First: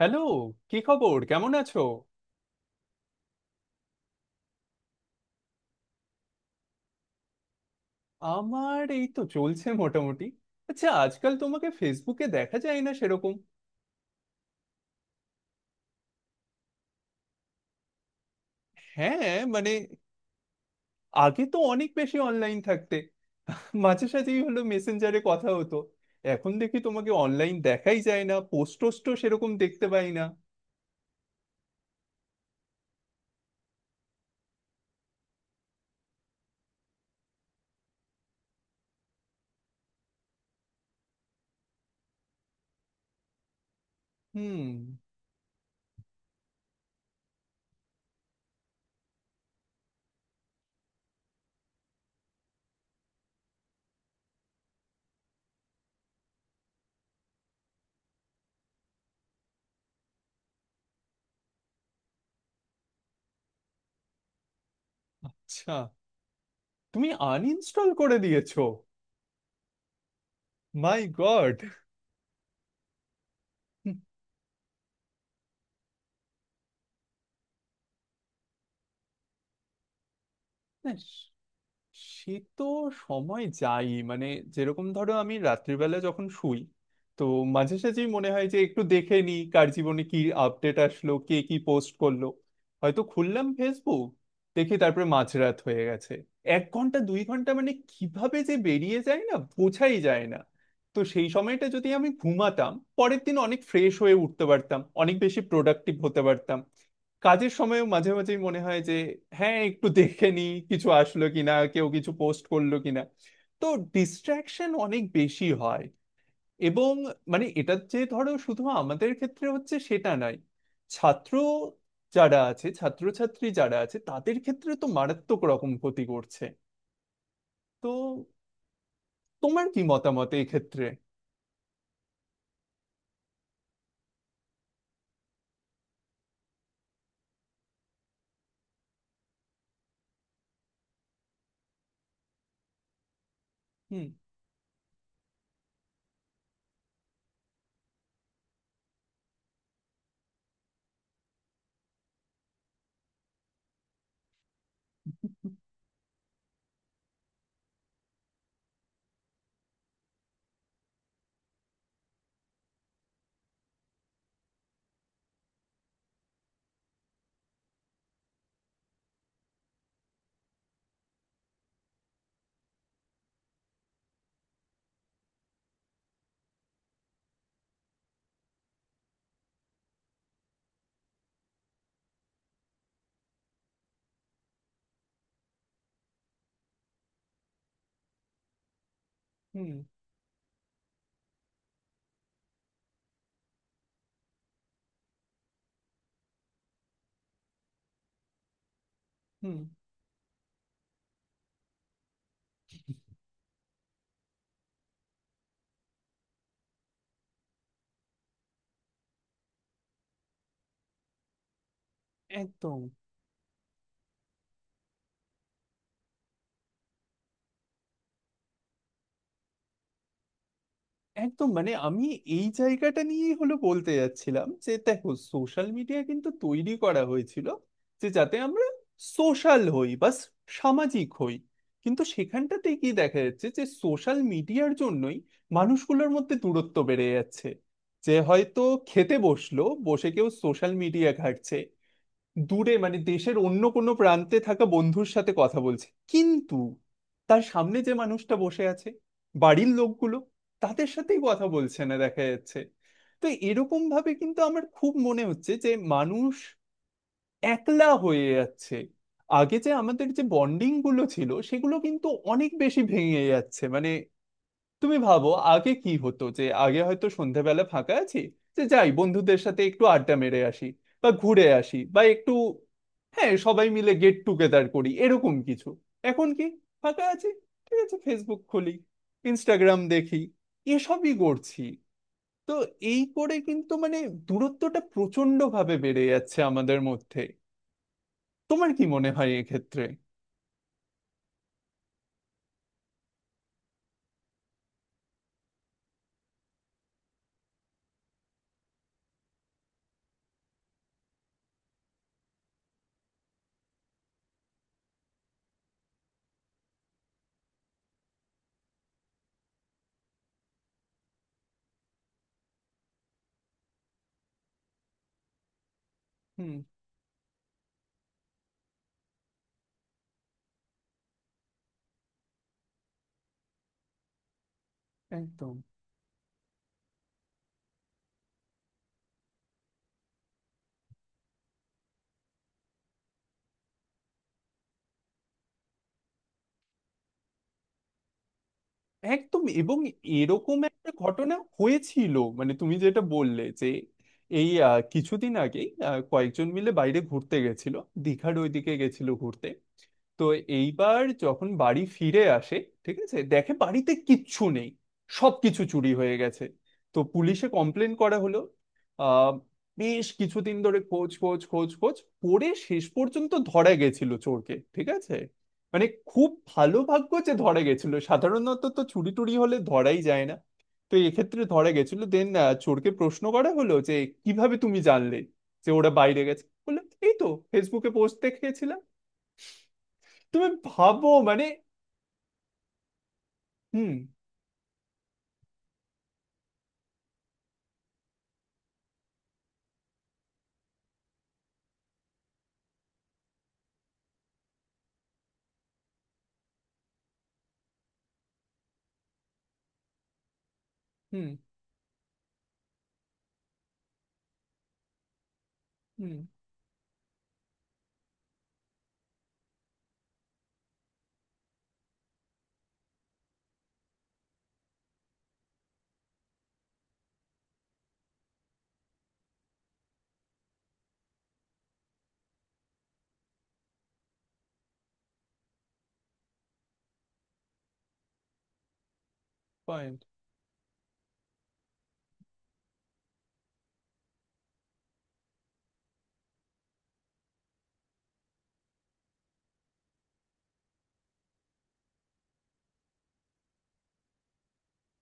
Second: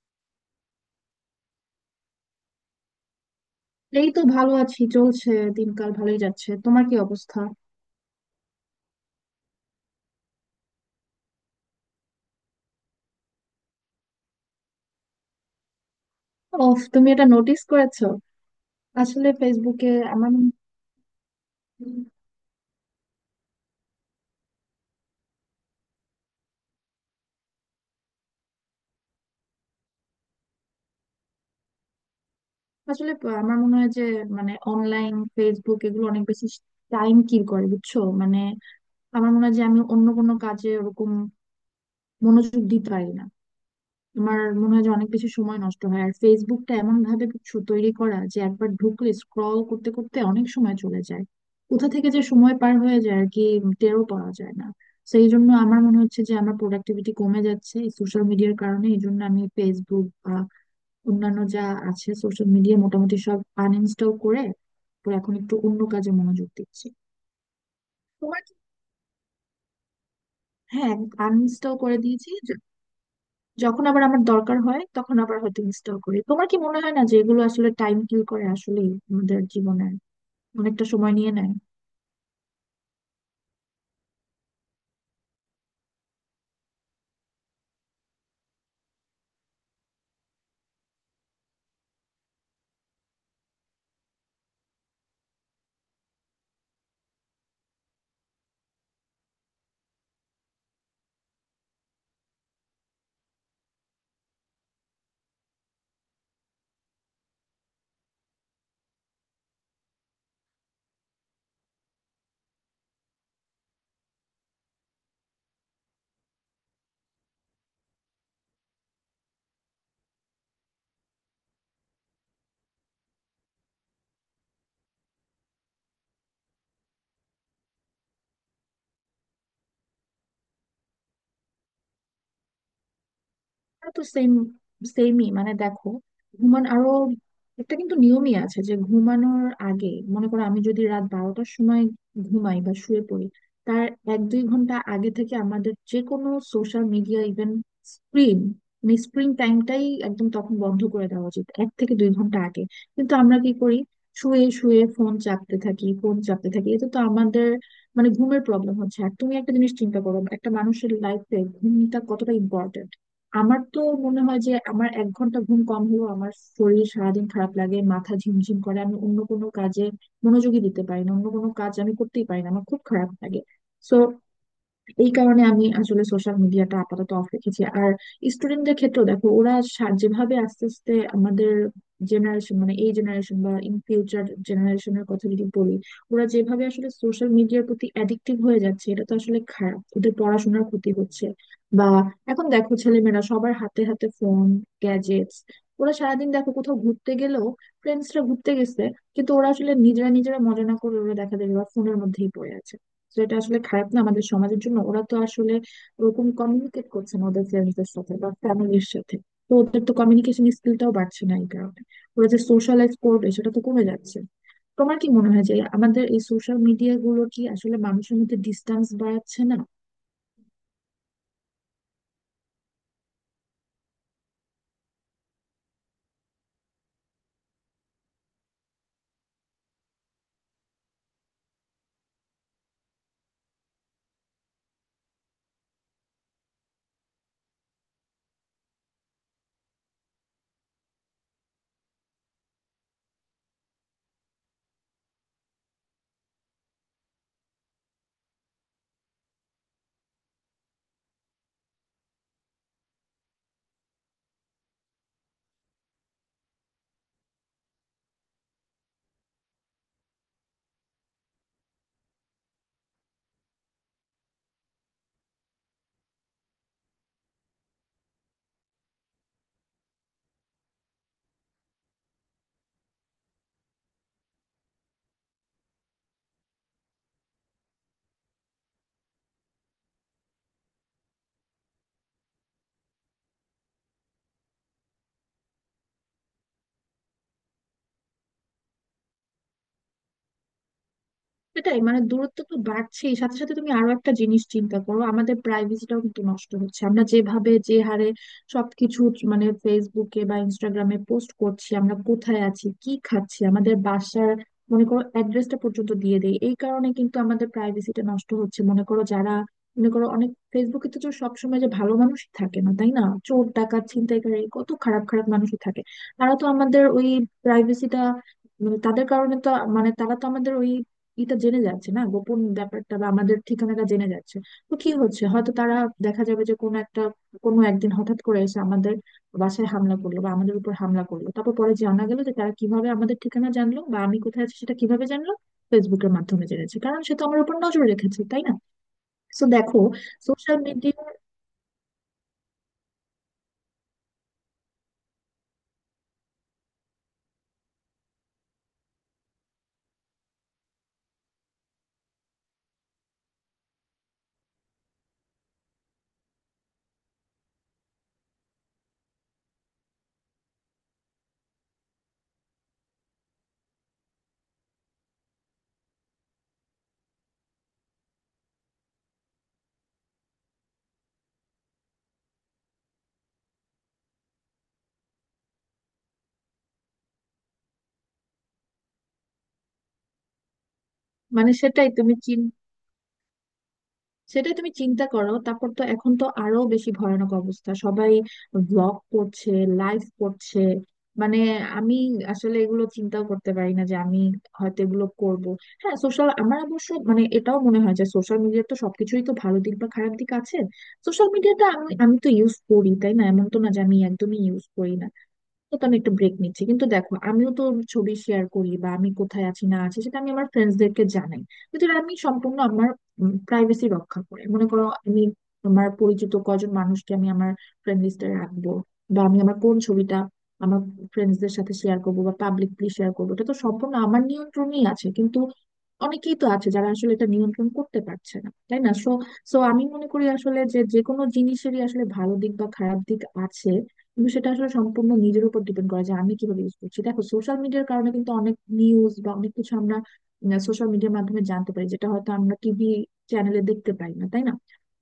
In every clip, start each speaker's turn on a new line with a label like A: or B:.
A: Hello. কি খবর, কেমন আছো?
B: এই তো ভালো আছি, চলছে। দিনকাল ভালোই যাচ্ছে, তোমার কি অবস্থা?
A: আমার এই তো চলছে মোটামুটি। আচ্ছা, আজকাল তোমাকে ফেসবুকে দেখা যায় না সেরকম।
B: অফ, তুমি এটা নোটিস করেছো? আসলে
A: হ্যাঁ, মানে
B: ফেসবুকে আমার মনে-
A: আগে তো অনেক বেশি অনলাইন থাকতে, মাঝে সাঝেই হলো মেসেঞ্জারে কথা হতো, এখন দেখি তোমাকে অনলাইন দেখাই যায় না, পোস্ট টোস্টও সেরকম দেখতে পাই না।
B: আসলে আমার মনে হয় যে মানে অনলাইন ফেসবুক এগুলো অনেক বেশি টাইম কিল করে, বুঝছো? মানে আমার মনে হয় যে আমি অন্য কোনো কাজে ওরকম মনোযোগ দিতে পারি না। আমার
A: হুম।
B: মনে হয় যে অনেক বেশি সময় নষ্ট হয়, আর ফেসবুকটা এমন ভাবে কিছু তৈরি করা যে একবার ঢুকলে স্ক্রল করতে করতে অনেক সময় চলে যায়। কোথা থেকে যে সময় পার হয়ে যায় আর কি, টেরও পাওয়া যায় না। সেই জন্য আমার মনে হচ্ছে যে আমার প্রোডাক্টিভিটি কমে যাচ্ছে এই সোশ্যাল মিডিয়ার কারণে। এই জন্য আমি ফেসবুক বা অন্যান্য যা আছে সোশ্যাল মিডিয়া মোটামুটি সব আনইনস্টল করে তারপর এখন একটু
A: আচ্ছা,
B: অন্য কাজে মনোযোগ দিচ্ছি।
A: তুমি আনইনস্টল করে
B: তোমার কি-
A: দিয়েছো?
B: হ্যাঁ,
A: মাই গড।
B: আনইনস্টল করে দিয়েছি। যখন আবার আমার দরকার হয় তখন আবার হয়তো ইনস্টল করি। তোমার কি মনে হয় না যে এগুলো আসলে টাইম কিল করে আসলে আমাদের জীবনে অনেকটা সময় নিয়ে নেয়?
A: সে তো সময়, যাই মানে, যেরকম ধরো আমি রাত্রিবেলা যখন শুই, তো মাঝে সাঝেই মনে হয় যে একটু দেখে নি কার জীবনে কি আপডেট আসলো, কে কি পোস্ট করলো। হয়তো খুললাম ফেসবুক, দেখি তারপরে মাঝরাত হয়ে গেছে। এক ঘন্টা দুই ঘন্টা মানে কিভাবে যে বেরিয়ে যায় না, বোঝাই যায় না। তো সেই সময়টা যদি আমি ঘুমাতাম পরের দিন অনেক ফ্রেশ হয়ে উঠতে পারতাম, অনেক বেশি প্রোডাক্টিভ হতে পারতাম। কাজের সময়ও মাঝে মাঝেই মনে হয় যে হ্যাঁ, একটু দেখে নি কিছু আসলো কিনা, কেউ কিছু পোস্ট করলো কিনা। তো ডিস্ট্রাকশন অনেক বেশি হয়। এবং মানে এটা যে ধরো শুধু আমাদের ক্ষেত্রে হচ্ছে সেটা নয়, ছাত্র যারা আছে, ছাত্রছাত্রী যারা আছে তাদের ক্ষেত্রে তো মারাত্মক রকম ক্ষতি করছে। তো তোমার কি মতামত এই ক্ষেত্রে?
B: তো সেমই মানে দেখো, ঘুমান আরো একটা কিন্তু নিয়মই আছে যে ঘুমানোর আগে, মনে করো আমি যদি রাত 12টার সময় ঘুমাই বা শুয়ে পড়ি, তার
A: হুম।
B: 1-2 ঘন্টা আগে থেকে আমাদের যে কোনো সোশ্যাল মিডিয়া ইভেন স্ক্রিন মানে স্ক্রিন টাইমটাই একদম তখন বন্ধ করে দেওয়া উচিত, 1 থেকে 2 ঘন্টা আগে। কিন্তু আমরা কি করি? শুয়ে শুয়ে ফোন চাপতে থাকি, ফোন চাপতে থাকি, এতে তো আমাদের মানে ঘুমের প্রবলেম হচ্ছে। আর তুমি একটা জিনিস চিন্তা করো, একটা মানুষের লাইফে ঘুমটা কতটা ইম্পর্টেন্ট। আমার তো মনে হয় যে আমার 1 ঘন্টা ঘুম কম হলেও আমার শরীর সারাদিন খারাপ লাগে, মাথা ঝিমঝিম করে, আমি অন্য কোনো কাজে মনোযোগী দিতে পারি না, অন্য কোনো কাজ আমি করতেই পারি না, আমার খুব খারাপ লাগে। সো এই কারণে আমি আসলে সোশ্যাল মিডিয়াটা আপাতত অফ রেখেছি। আর স্টুডেন্টদের ক্ষেত্রেও দেখো, ওরা যেভাবে আস্তে আস্তে আমাদের জেনারেশন মানে এই জেনারেশন বা ইন ফিউচার জেনারেশনের কথা যদি বলি, ওরা যেভাবে আসলে সোশ্যাল মিডিয়ার প্রতি অ্যাডিক্টিভ হয়ে যাচ্ছে, এটা তো আসলে
A: হুম।
B: খারাপ, ওদের পড়াশোনার ক্ষতি হচ্ছে। বা এখন দেখো ছেলেমেয়েরা সবার হাতে হাতে ফোন, গ্যাজেটস। ওরা সারাদিন দেখো, কোথাও ঘুরতে গেলেও, ফ্রেন্ডসরা ঘুরতে গেছে, কিন্তু ওরা
A: হুম।
B: আসলে নিজেরা নিজেরা মজা না করে ওরা দেখা যায় ফোনের মধ্যেই পড়ে আছে। তো এটা আসলে খারাপ না আমাদের সমাজের জন্য? ওরা তো আসলে ওরকম কমিউনিকেট করছে না ওদের ফ্রেন্ডসদের সাথে বা ফ্যামিলির সাথে, তো ওদের তো কমিউনিকেশন স্কিলটাও বাড়ছে না এই কারণে, ওরা যে
A: একদম।
B: সোশ্যালাইজ করবে সেটা তো কমে যাচ্ছে। তোমার কি মনে হয় যে আমাদের এই সোশ্যাল মিডিয়া গুলো কি আসলে মানুষের মধ্যে ডিস্টেন্স বাড়াচ্ছে না?
A: একদম মানে আমি এই জায়গাটা নিয়েই হলো বলতে যাচ্ছিলাম যে দেখো, সোশ্যাল মিডিয়া কিন্তু তৈরি করা হয়েছিল যে যাতে আমরা সোশ্যাল হই বা সামাজিক হই। কিন্তু সেখানটাতে কি দেখা যাচ্ছে যে সোশ্যাল মিডিয়ার জন্যই মানুষগুলোর মধ্যে দূরত্ব বেড়ে যাচ্ছে। যে হয়তো খেতে বসলো, বসে কেউ সোশ্যাল মিডিয়া ঘাঁটছে, দূরে মানে দেশের অন্য কোনো প্রান্তে থাকা বন্ধুর সাথে কথা বলছে, কিন্তু তার সামনে যে মানুষটা বসে আছে, বাড়ির লোকগুলো, তাদের সাথেই কথা বলছে না দেখা যাচ্ছে। তো এরকম ভাবে কিন্তু আমার খুব মনে হচ্ছে যে মানুষ একলা হয়ে যাচ্ছে। আগে যে আমাদের যে বন্ডিং গুলো ছিল সেগুলো কিন্তু অনেক বেশি ভেঙে যাচ্ছে মানে। তুমি ভাবো আগে কি হতো, যে আগে হয়তো সন্ধ্যাবেলা ফাঁকা আছি, যে যাই বন্ধুদের সাথে একটু আড্ডা মেরে আসি বা ঘুরে আসি বা একটু, হ্যাঁ, সবাই মিলে গেট টুগেদার করি এরকম কিছু। এখন কি, ফাঁকা আছি, ঠিক আছে ফেসবুক খুলি, ইনস্টাগ্রাম দেখি, এসবই করছি। তো এই করে কিন্তু মানে দূরত্বটা প্রচন্ড ভাবে বেড়ে যাচ্ছে আমাদের মধ্যে। তোমার কি মনে হয় এক্ষেত্রে?
B: সেটাই মানে দূরত্ব তো বাড়ছেই, সাথে সাথে তুমি আরো একটা জিনিস চিন্তা করো, আমাদের প্রাইভেসিটাও কিন্তু নষ্ট হচ্ছে। আমরা যেভাবে যে হারে সবকিছু মানে ফেসবুকে বা ইনস্টাগ্রামে পোস্ট করছি, আমরা কোথায় আছি, কি খাচ্ছি, আমাদের বাসার মনে করো অ্যাড্রেসটা পর্যন্ত দিয়ে দেই, এই কারণে কিন্তু আমাদের প্রাইভেসিটা নষ্ট হচ্ছে। মনে করো যারা, মনে করো অনেক ফেসবুকে তো সবসময় যে ভালো মানুষ থাকে না, তাই না? চোর, ডাকাত, ছিনতাইকারী, কত খারাপ খারাপ মানুষই থাকে। তারা তো
A: হুম।
B: আমাদের ওই প্রাইভেসিটা, মানে তাদের কারণে তো মানে তারা তো আমাদের ওই এটা জেনে যাচ্ছে না, গোপন ব্যাপারটা বা আমাদের ঠিকানাটা জেনে যাচ্ছে। তো কি হচ্ছে, হয়তো
A: একদম।
B: তারা দেখা যাবে যে কোনো একটা, কোনো একদিন হঠাৎ করে এসে আমাদের বাসায় হামলা করলো বা আমাদের উপর হামলা করলো, তারপর পরে জানা গেল যে তারা কিভাবে আমাদের ঠিকানা জানলো বা আমি কোথায় আছি সেটা কিভাবে জানলো, ফেসবুকের মাধ্যমে জেনেছে, কারণ সে তো আমার উপর নজর রেখেছে, তাই না?
A: একদম।
B: তো
A: এবং
B: দেখো সোশ্যাল
A: এরকম একটা
B: মিডিয়া
A: ঘটনা হয়েছিল মানে তুমি যেটা বললে যে, এই কিছুদিন আগেই কয়েকজন মিলে বাইরে ঘুরতে গেছিল, দীঘার ওইদিকে গেছিল ঘুরতে। তো এইবার যখন বাড়ি ফিরে আসে, ঠিক আছে, দেখে বাড়িতে কিচ্ছু নেই, সব কিছু চুরি হয়ে গেছে। তো পুলিশে কমপ্লেন করা হলো। আহ বেশ কিছুদিন ধরে খোঁজ খোঁজ খোঁজ খোঁজ, পরে শেষ পর্যন্ত ধরা গেছিল চোরকে। ঠিক আছে, মানে খুব ভালো ভাগ্য যে ধরা গেছিল, সাধারণত তো চুরি টুরি হলে ধরাই যায় না। তো এক্ষেত্রে ধরা গেছিল, দেন চোরকে প্রশ্ন করা হলো যে কিভাবে তুমি জানলে যে ওরা বাইরে গেছে। বললো, এই তো ফেসবুকে পোস্ট দেখেছিলাম। তুমি ভাবো মানে।
B: মানে
A: হুম।
B: সেটাই তুমি চিন্তা করো। তারপর তো এখন তো আরো বেশি ভয়ানক অবস্থা, সবাই ব্লগ করছে, লাইভ করছে। মানে আমি আসলে এগুলো চিন্তাও করতে পারি না যে আমি হয়তো এগুলো করব। হ্যাঁ, সোশ্যাল আমার অবশ্য মানে এটাও মনে হয় যে সোশ্যাল মিডিয়ার তো সবকিছুই তো ভালো দিক বা খারাপ দিক আছে।
A: হুম।
B: সোশ্যাল মিডিয়াটা আমি আমি তো ইউজ করি, তাই না? এমন তো না যে আমি একদমই ইউজ করি না। তো তো আমি একটু
A: হুম।
B: ব্রেক নিচ্ছি, কিন্তু দেখো আমিও তো ছবি শেয়ার করি বা আমি কোথায় আছি না আছি সেটা আমি আমার ফ্রেন্ডসদেরকে জানাই, কিন্তু এটা আমি সম্পূর্ণ আমার প্রাইভেসি রক্ষা করে। মনে করো আমি আমার পরিচিত কজন মানুষকে আমি আমার ফ্রেন্ড লিস্টে রাখবো, বা আমি আমার কোন ছবিটা আমার ফ্রেন্ডসদের সাথে শেয়ার করবো বা পাবলিকলি শেয়ার করবো, এটা তো সম্পূর্ণ আমার নিয়ন্ত্রণেই আছে। কিন্তু অনেকেই তো আছে যারা আসলে এটা নিয়ন্ত্রণ করতে পারছে না, তাই না? সো সো আমি
A: পয়েন্ট।
B: মনে করি আসলে যে যে কোনো জিনিসেরই আসলে ভালো দিক বা খারাপ দিক আছে, কিন্তু সেটা আসলে সম্পূর্ণ নিজের উপর ডিপেন্ড করা যায় আমি কিভাবে ইউজ করছি। দেখো সোশ্যাল মিডিয়ার কারণে কিন্তু অনেক নিউজ বা অনেক কিছু আমরা সোশ্যাল মিডিয়ার মাধ্যমে জানতে পারি, যেটা হয়তো আমরা টিভি চ্যানেলে দেখতে পাই না, তাই না?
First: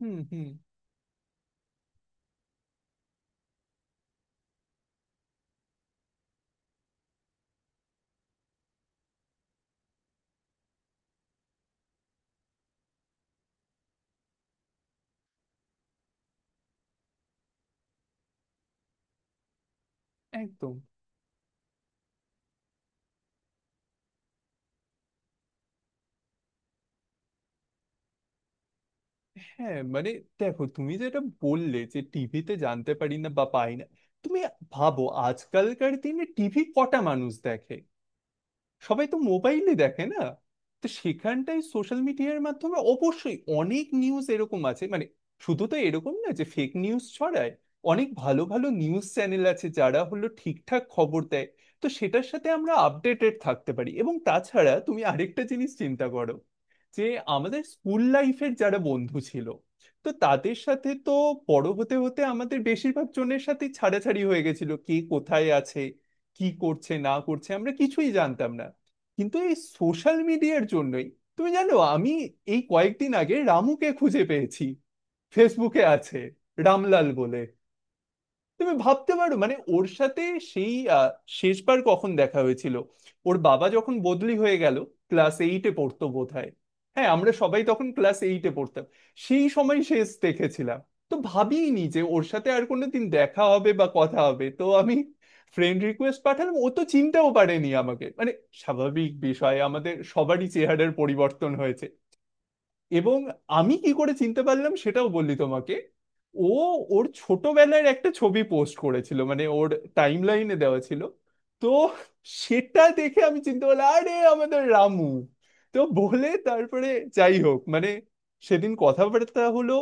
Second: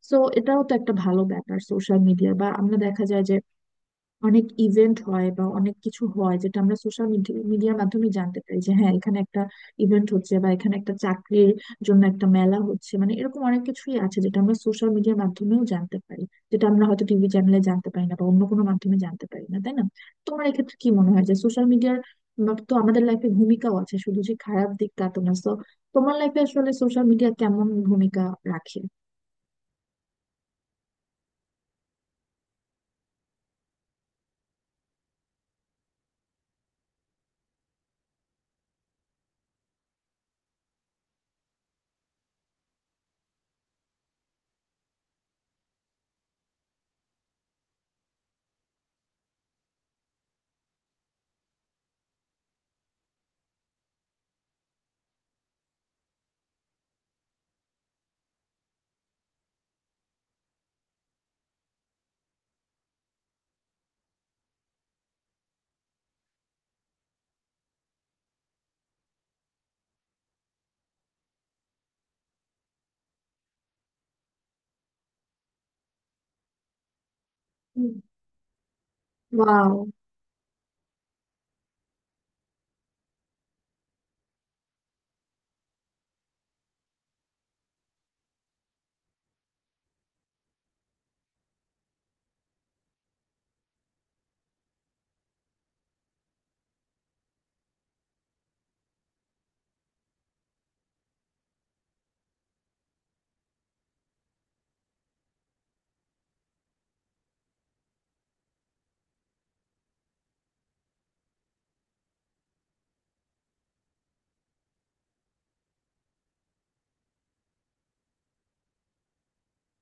A: হুম।
B: সো
A: হুম।
B: এটাও তো একটা ভালো ব্যাপার সোশ্যাল মিডিয়া। বা আমরা দেখা যায় যে অনেক ইভেন্ট হয় বা অনেক কিছু হয় যেটা আমরা সোশ্যাল মিডিয়ার মাধ্যমে জানতে পারি, যে হ্যাঁ এখানে একটা ইভেন্ট হচ্ছে বা এখানে একটা চাকরির জন্য একটা মেলা হচ্ছে, মানে এরকম অনেক কিছুই আছে যেটা আমরা সোশ্যাল মিডিয়ার মাধ্যমেও জানতে পারি, যেটা আমরা হয়তো টিভি চ্যানেলে জানতে পারি না বা অন্য কোনো মাধ্যমে জানতে পারি না, তাই না? তোমার
A: একদম।
B: এক্ষেত্রে কি মনে হয় যে সোশ্যাল মিডিয়ার তো আমাদের লাইফে ভূমিকাও আছে, শুধু যে খারাপ দিক তা তো না। So, তোমার লাইফে আসলে সোশ্যাল মিডিয়া কেমন ভূমিকা রাখে?
A: হ্যাঁ, মানে দেখো তুমি যেটা বললে যে টিভিতে জানতে পারি না বা পাই না, তুমি ভাবো আজকালকার দিনে টিভি কটা মানুষ দেখে, সবাই তো মোবাইলে দেখে না। তো সেখানটাই সোশ্যাল মিডিয়ার মাধ্যমে অবশ্যই অনেক নিউজ এরকম আছে মানে। শুধু তো এরকম না যে ফেক নিউজ ছড়ায়, অনেক ভালো ভালো নিউজ চ্যানেল আছে যারা হলো ঠিকঠাক খবর দেয়। তো সেটার সাথে আমরা আপডেটেড থাকতে পারি। এবং তাছাড়া তুমি আরেকটা জিনিস চিন্তা করো, যে আমাদের স্কুল লাইফের যারা বন্ধু ছিল, তো তাদের সাথে তো বড় হতে হতে আমাদের বেশিরভাগ জনের সাথে ছাড়াছাড়ি হয়ে গেছিল, কে কোথায় আছে, কি করছে না করছে আমরা কিছুই জানতাম না। কিন্তু এই সোশ্যাল মিডিয়ার জন্যই, তুমি জানো, আমি এই কয়েকদিন আগে রামুকে খুঁজে পেয়েছি। ফেসবুকে আছে, রামলাল বলে।
B: হুম।
A: তুমি ভাবতে পারো মানে
B: ওয়াও।
A: ওর সাথে সেই শেষবার কখন দেখা হয়েছিল, ওর বাবা যখন বদলি হয়ে গেল, ক্লাস এইটে পড়তো বোধহয়। হ্যাঁ, আমরা সবাই তখন ক্লাস এইটে পড়তাম। সেই সময় শেষ দেখেছিলাম। তো ভাবিনি যে ওর সাথে আর কোনোদিন দেখা হবে বা কথা হবে। তো আমি ফ্রেন্ড রিকোয়েস্ট পাঠালাম, ও তো চিনতেও পারেনি আমাকে, মানে স্বাভাবিক বিষয়, আমাদের সবারই চেহারার পরিবর্তন হয়েছে। এবং আমি কি করে চিনতে পারলাম সেটাও বললি তোমাকে, ও ওর ছোটবেলার একটা ছবি পোস্ট করেছিল, মানে ওর টাইম লাইনে দেওয়া ছিল। তো সেটা দেখে আমি চিনতে পারলাম আরে আমাদের রামু তো, বলে তারপরে যাই হোক মানে সেদিন কথাবার্তা হলো,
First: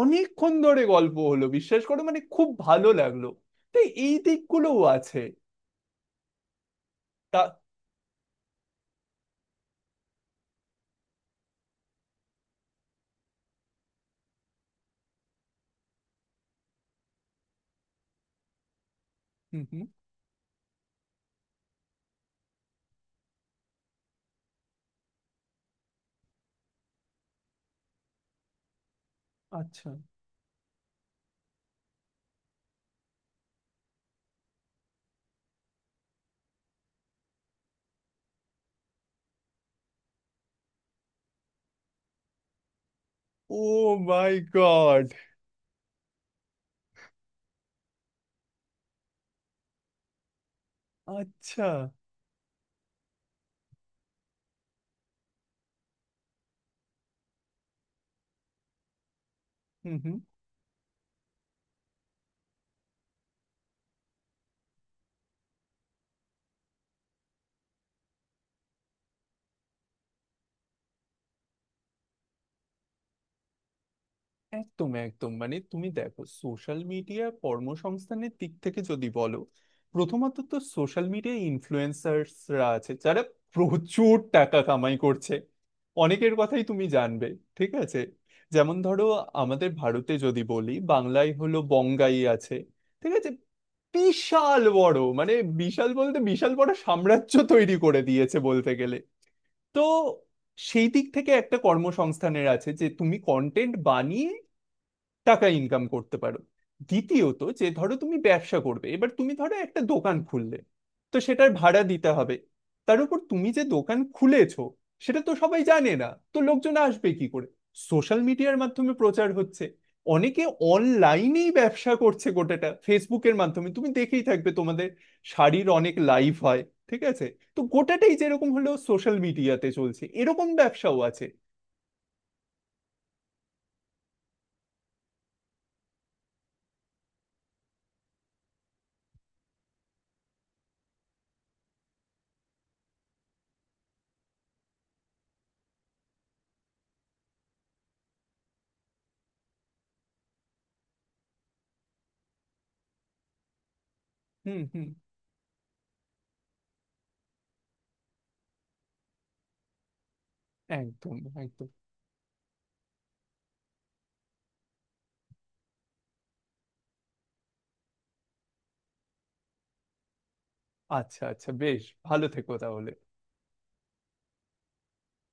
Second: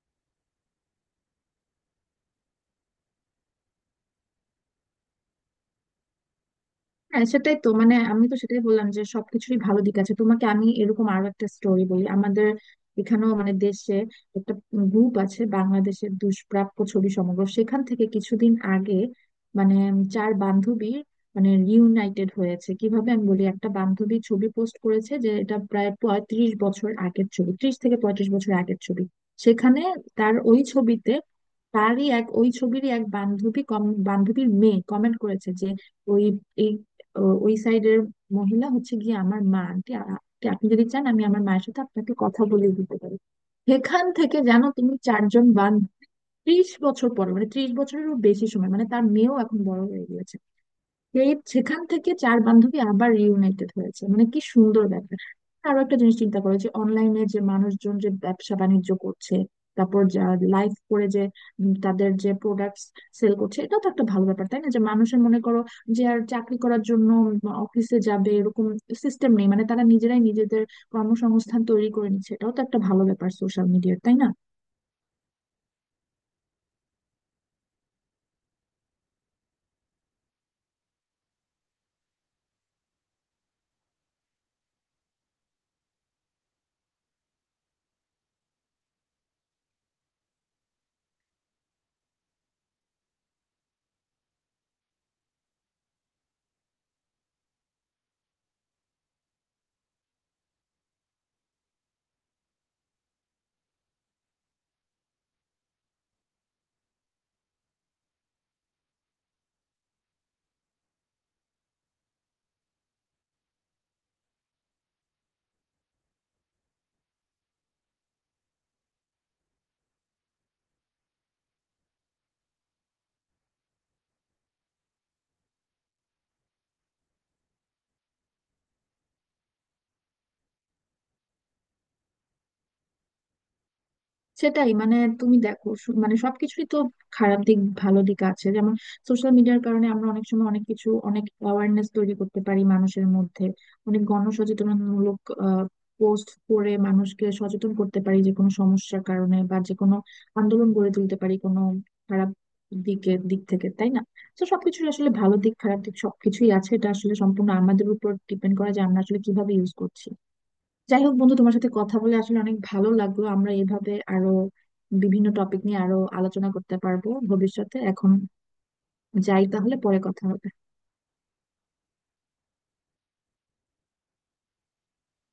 A: অনেকক্ষণ ধরে গল্প হলো, বিশ্বাস করো মানে খুব ভালো লাগলো। তো এই দিকগুলোও আছে।
B: হ্যাঁ,
A: তা।
B: সেটাই তো মানে আমি তো সেটাই বললাম যে সবকিছুরই ভালো দিক আছে। তোমাকে আমি এরকম আরো একটা স্টোরি বলি, আমাদের এখানেও মানে দেশে একটা গ্রুপ আছে বাংলাদেশের দুষ্প্রাপ্য ছবি সমগ্র, সেখান থেকে কিছুদিন আগে
A: হুম।
B: মানে
A: হুম।
B: চার বান্ধবী মানে রিউনাইটেড হয়েছে। কিভাবে আমি বলি, একটা বান্ধবী ছবি পোস্ট করেছে যে এটা প্রায় 35 বছর আগের ছবি, 30 থেকে 35 বছর আগের ছবি। সেখানে
A: আচ্ছা।
B: তার ওই ছবিতে তারই এক, ওই ছবিরই এক বান্ধবী, বান্ধবীর মেয়ে কমেন্ট করেছে যে ওই, ওই সাইডের মহিলা হচ্ছে গিয়ে আমার মা, আন্টি আন্টি, আপনি যদি চান আমি আমার মায়ের সাথে আপনাকে কথা বলিয়ে দিতে পারি।
A: ও
B: সেখান
A: মাই
B: থেকে জানো তুমি,
A: গড।
B: চারজন 30 বছর পরে মানে 30 বছরেরও বেশি সময়, মানে তার মেয়েও এখন বড় হয়ে গেছে, এই
A: আচ্ছা।
B: সেখান থেকে চার বান্ধবী আবার রিউনাইটেড হয়েছে, মানে কি সুন্দর ব্যাপার। আরো একটা জিনিস চিন্তা করো, যে অনলাইনে যে মানুষজন যে ব্যবসা বাণিজ্য করছে,
A: হুম।
B: তারপর
A: হুম।
B: যা লাইভ করে, যে তাদের যে প্রোডাক্টস সেল করছে, এটা তো একটা ভালো ব্যাপার, তাই না? যে মানুষের মনে করো যে আর চাকরি করার জন্য অফিসে যাবে এরকম সিস্টেম নেই, মানে তারা নিজেরাই নিজেদের কর্মসংস্থান তৈরি করে নিচ্ছে, এটাও তো একটা ভালো ব্যাপার সোশ্যাল মিডিয়ার, তাই না?
A: একদম। একদম মানে তুমি দেখো সোশ্যাল মিডিয়া কর্মসংস্থানের দিক থেকে যদি বলো, প্রথমত তো সোশ্যাল মিডিয়া ইনফ্লুয়েন্সার্সরা আছে যারা প্রচুর টাকা কামাই করছে, অনেকের কথাই তুমি জানবে। ঠিক আছে, যেমন ধরো আমাদের ভারতে যদি বলি বাংলায় হলো বঙ্গাই আছে। ঠিক আছে, বিশাল বড় মানে বিশাল বলতে বিশাল বড় সাম্রাজ্য তৈরি করে দিয়েছে বলতে গেলে। তো সেই দিক থেকে একটা কর্মসংস্থানের আছে যে তুমি কন্টেন্ট বানিয়ে টাকা ইনকাম করতে পারো। দ্বিতীয়ত যে ধরো তুমি ব্যবসা করবে, এবার তুমি ধরো একটা দোকান খুললে, তো সেটার ভাড়া দিতে হবে। তার উপর তুমি যে দোকান খুলেছো সেটা তো সবাই জানে না, তো লোকজন আসবে কি করে? সোশ্যাল মিডিয়ার মাধ্যমে প্রচার হচ্ছে। অনেকে অনলাইনেই ব্যবসা করছে গোটাটা ফেসবুকের মাধ্যমে, তুমি দেখেই থাকবে তোমাদের শাড়ির অনেক লাইভ হয়। ঠিক আছে, তো গোটাটাই যেরকম হলো সোশ্যাল মিডিয়াতে চলছে, এরকম ব্যবসাও আছে।
B: সেটাই মানে তুমি দেখো মানে সবকিছুই তো খারাপ দিক ভালো দিক আছে। যেমন সোশ্যাল মিডিয়ার কারণে আমরা অনেক সময় অনেক কিছু, অনেক অ্যাওয়ারনেস তৈরি করতে পারি মানুষের মধ্যে, অনেক গণসচেতনমূলক পোস্ট করে মানুষকে সচেতন করতে পারি যে কোনো সমস্যার কারণে, বা যে কোনো আন্দোলন গড়ে তুলতে পারি কোনো খারাপ দিকের দিক থেকে, তাই না? তো
A: হুম।
B: সবকিছুর
A: হুম।
B: আসলে ভালো দিক খারাপ দিক সবকিছুই আছে, এটা আসলে সম্পূর্ণ আমাদের উপর ডিপেন্ড করে যে আমরা আসলে কিভাবে ইউজ করছি। যাই হোক
A: একদম।
B: বন্ধু, তোমার
A: একদম।
B: সাথে কথা বলে আসলে অনেক ভালো লাগলো। আমরা এভাবে আরো বিভিন্ন টপিক নিয়ে আরো আলোচনা করতে পারবো ভবিষ্যতে। এখন যাই তাহলে, পরে কথা হবে।
A: আচ্ছা, আচ্ছা, বেশ ভালো থেকো তাহলে।